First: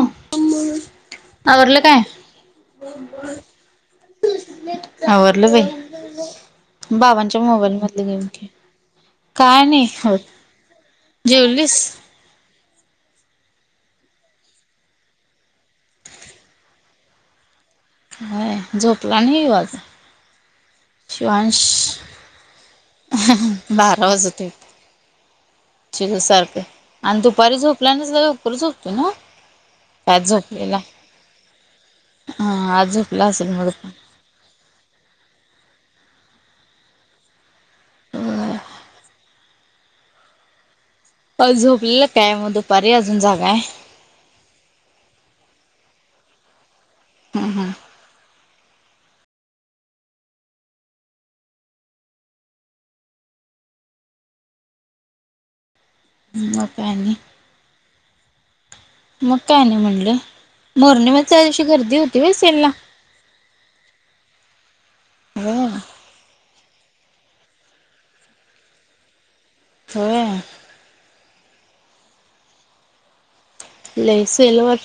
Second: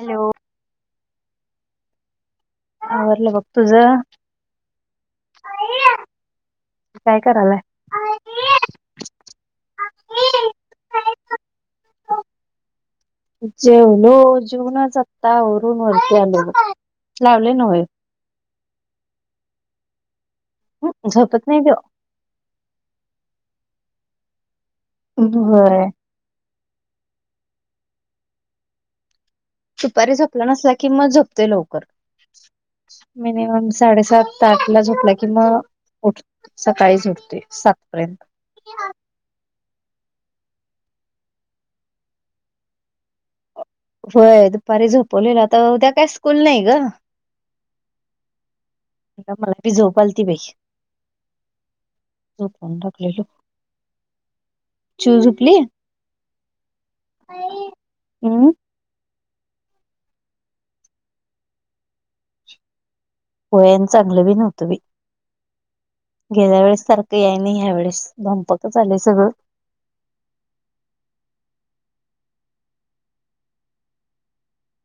Hello. आवरल काय? आवरलं बघ तुझं? आवरलं बाई काय बाबांच्या करायलाय? मोबाईल मधले गेम खेळ. काय नाही हो जेवलीस? जेवलो जेवनूच आत्ता वरून वरती आले लावले न होय. झोपला नाही आज झोपत शिवांश? नाही त्यो. हाहा बारा वाजते. होय. सारखं आणि दुपारी झोपल्या ना लवकर झोपतो ना? दुपारी आज झोपला नसला झोपलेला की मग झोपतोय लवकर हा आज झोपला असेल मग मिनमम दुपारी साडे सात आठ ला झोपला कि म उठ सकाळी झोपते सातपर्यंत ताई झोपलेला काय मग दुपारी अजून जागाय. होय दुपारी झोपवलेलं आता उद्या काय स्कूल नाही ग. हम्म हम्म. मला बी झोप आलती बाई. चिऊ झोपली? मग काय आणि हम्म. मग काय नाही म्हणले मोरणी मशी गर्दी होती व्हय सेला. होय अन चांगलं बी नव्हतं बाई. होय गेल्या वेळेस सारखं या नाही घ्यावेेळेस धंपकच आलेय सगळं. होय. ले सेलवर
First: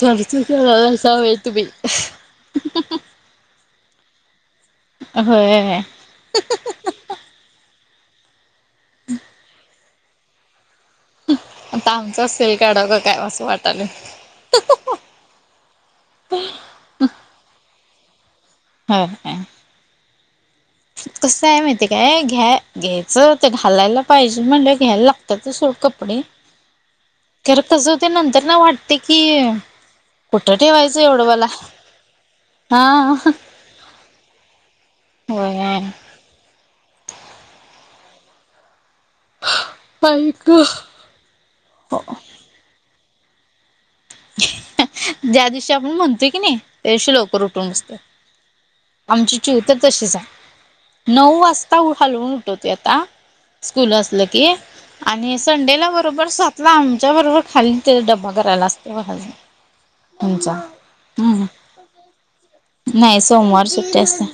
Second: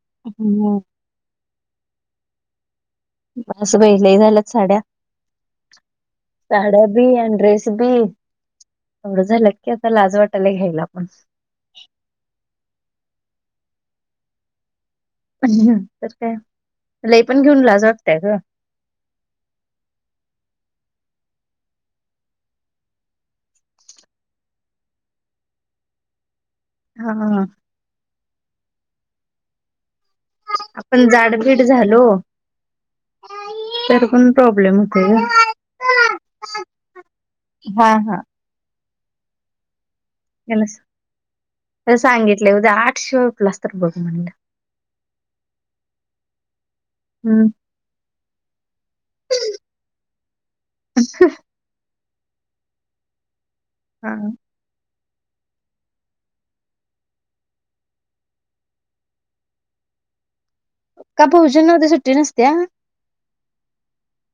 खर्च केला हम्म. आज त्या वेळती बाई. अस बाई लई झाल्यात साड्या होय साड्या बी अण ड्रेस बी एवढं झाल्यात की आता लाज वाटालय घ्यायला पण आता आमचंच सेल काढ ग काय असं वाटालय. प तर काय लई पण घेऊन लाज वाटतय ग. होय काय. कसं आहे माहितीय काय घ्याय घ्यायचं ते घालायला पाहिजे म्हणलं घ्यायला लागतात तस ओ कपडे. [inaudible] हा हा. तसं ते नंतर ना वाटते की कुठं ठेवायचं आपण एवढं मला जाडबीड झालो हा. तर पण प्रॉब्लेमेच होते होय. ग हा हा. हा [inaudible] त्या ला त्याला सांगितले उद्या आठ शिवाय उठलास तर बघ म्हणल. ज्या दिवशी आपण म्हणतोय की नाही त्या दिवशी लवकर हम्म उठून बसतात. आमची चिऊतर तशीच आहे नऊ वास आता हलवून हलवून उठवते आता स्कूल हा असलं की आणि संडेला बरोबर सातला आमच्या बरोबर खाली ते डब्बा करायला असत. [unintelligible] का भाऊजींना उद्या सुट्टी नसत्या. नाही सोमवार सुट्टी असते.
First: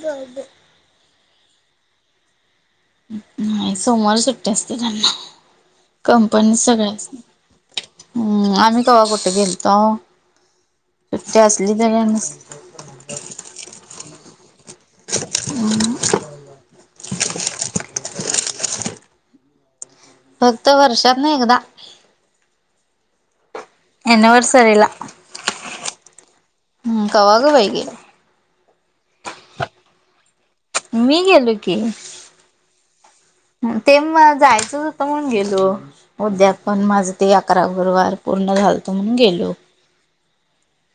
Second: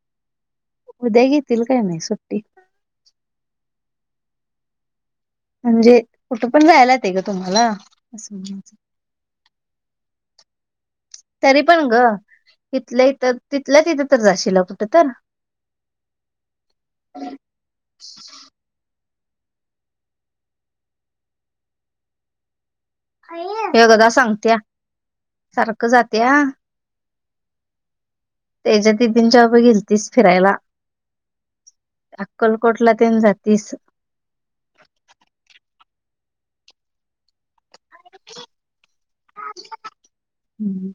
उद्या घेतील काय माहीत सुट्टी नाही सोमवार सुट्टी असते त्यांना म्हणजे कुठं कंपनी पण जायला सगळ्यास येतय ग तुम्हाला असं हम्म म्हणायचं आम्ही कव्हा कुठे गेलतो. सुट्टी तरी असली पण ग नस इथलं इथ तिथल्या तिथं तर जाशील कुठं तर [unintelligible] फक्त वर्षातन एकदा. हे बघा सांगत्या. एनिव्हर्सरीला सारख जात्या. हम्म कवा ग बाई गेले. त्याच्यात बी तीन-चार बघितलीस फिरायला मी गेलो की. अक्कलकोटला तेन जातीस ते मला जायचच म्हणून गेलो. उद्यापण माझं ते अकरा गुरुवार पूर्ण झालतो म्हणून गेलो. हम्म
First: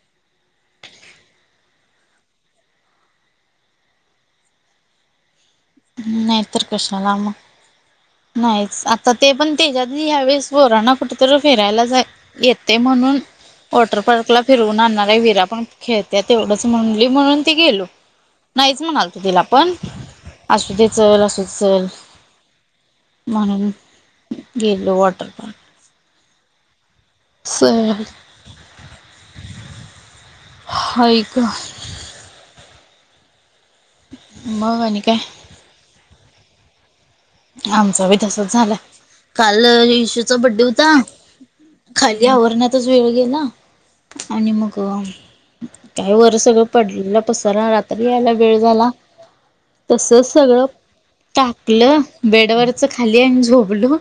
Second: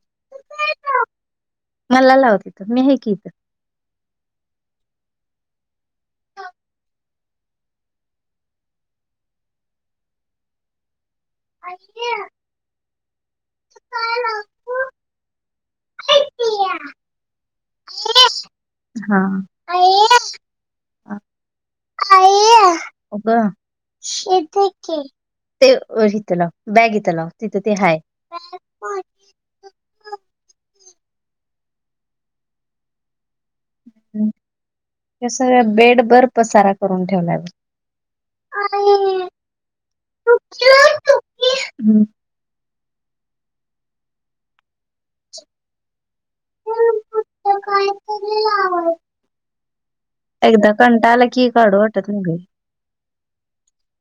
मला लाव तिथ. मी आहे की इथ. नाहीेतर कशाला मग नाहीच आता ते पण त्याच्यात यावेेळेस पोरांना कुठंतरी फिरायला जा येते म्हणून वॉटर पार्कला फिरवून आणणार आहे‌. विरा पण खेळत्यात तेवढंच म्हणली म्हणून ती गेलो. नाहीच हा म्हणालतो तिला पण. असू दे चल. असू दे चल. म्हणून गेलो वॉटर ते इथ लाव. बॅग इथ लाव. तिथं ते हाय सॉरी आई ग मग आणि काय? हम्म सगळ बेड भर पसारा करून ठेवलाय. बघ. आमचा बी तसच झालाय. काल येशूचा बड्डे होता. हम्म. खाली ते आवरण्यातच वेळ गेला. आणि मग काय वरच सगळं पडलेल पसरा. रात्री यायला वेळ झाला. तस सगळ एकदा कंटाळला की काढू टाकल. वाटत नाही बाई. वरच खाली आणि झोपलो.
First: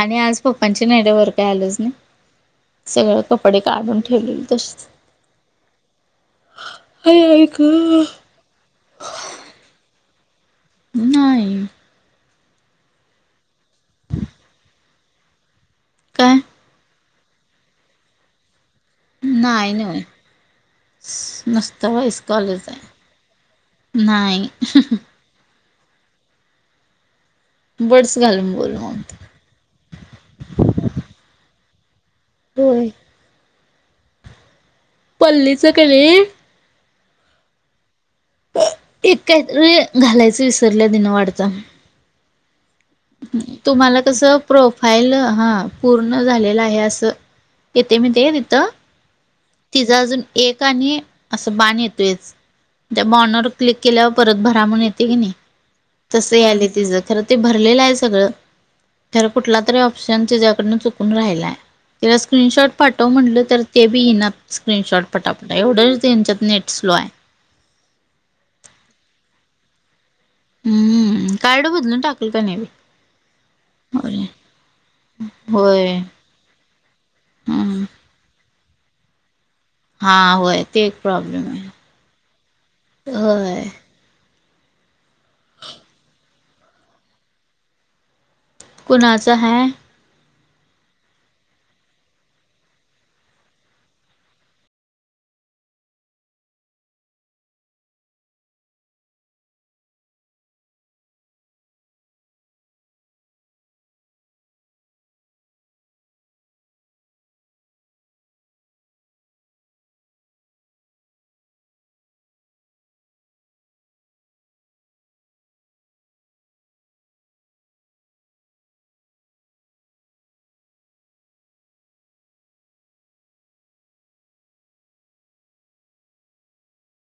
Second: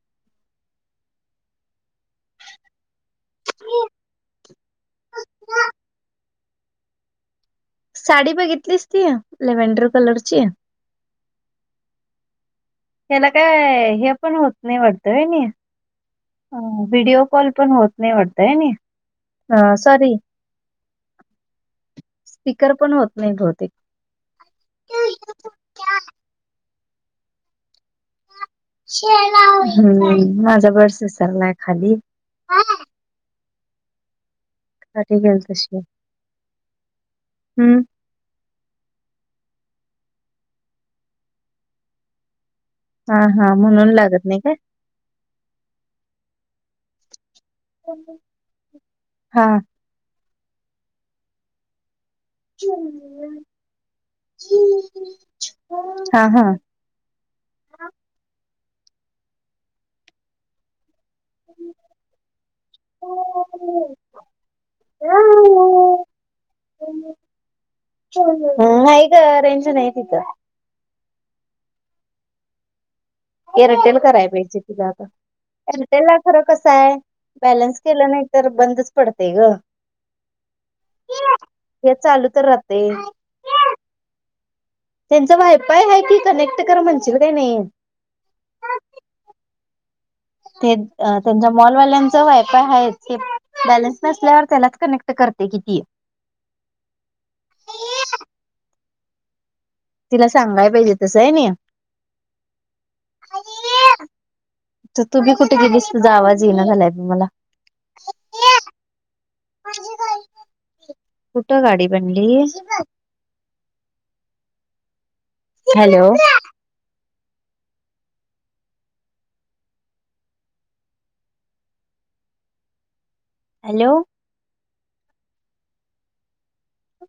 आणि आज पप्पांची नाईट वर काय आलोच नाही. सगळे कपडे काढून ठेवलेले तशेच आई आई ग साडी बघितलीस ती लेवेंडर कलरची. नाही. त्याला काय हे पण होत नाही वाटतय हेनी काय व्हिडीओ कॉल पण होत नाही वाटतय. हे नी नाही ना नुसत व्हॉइस कॉलच स्पीकर आहे. पण होत नाही बहुतेक. नाही [unintelligible] बर्ड्स घालून बोला. हम्म माझा बर्ड्स विसरलाय खाली. [unintelligible] घीयल पल्लीचं कशी आहे. कणी हम्म एक काहीतरी घालायच विसरल्या तिन वाटत. हा हा म्हणून तुम्हाला कस लागत नाही प्रोफ फाईल हा पूर्ण झालेला आहे. अस येते काय? म्हणते का तिथ हा तिचा अजून एक आणि अस बाण येतोयच. त्या बाणावर क्लिक केल्यावर परत भरा म्हणून येते की नाही. हा तस हा यायल तिच. खर ते भरलेलं आहे सगळ. खर कुठला तरी ऑप्शन तिच्यायाकडून चुक चुकून राहिलाय. तिला स्क्रीनशॉट पाठव म्हटलं तर ते बी येईना स्क्रीनशॉट पटापट. एवढं त्यांच्यात नेट स्लो आहे. नाही ग रेंज नाही तिथ. हम्म कार्ड बदलून टाकल त्यांनी बी. एअरटेल कराय पाहिजे तुला आता. होय एअरटेलला खर कस आहे. बॅलन्स हम्म केलं नाही तर बंदच पडते ग. हा होय ते एक प्रॉब्लेम आहे. हे चालू तर राहते होय. त्यांच वायफाय आहे की कनेक्ट कर म्हणशील काही नाही. कुणाचा आहे. ते त्यांच्या मॉलवाल्यांच वायफाय आहेच. बॅलन्स नसल्यावर त्याला कनेक्ट करते कि ती तिला सांगाया पाहिजे तसं आहे नी [inaudible] तर तु बी कुठे गेली तुझा आवाज येईणा झालाय मला [inaudible] कुठ गाडी बनली हॅलो हॅलो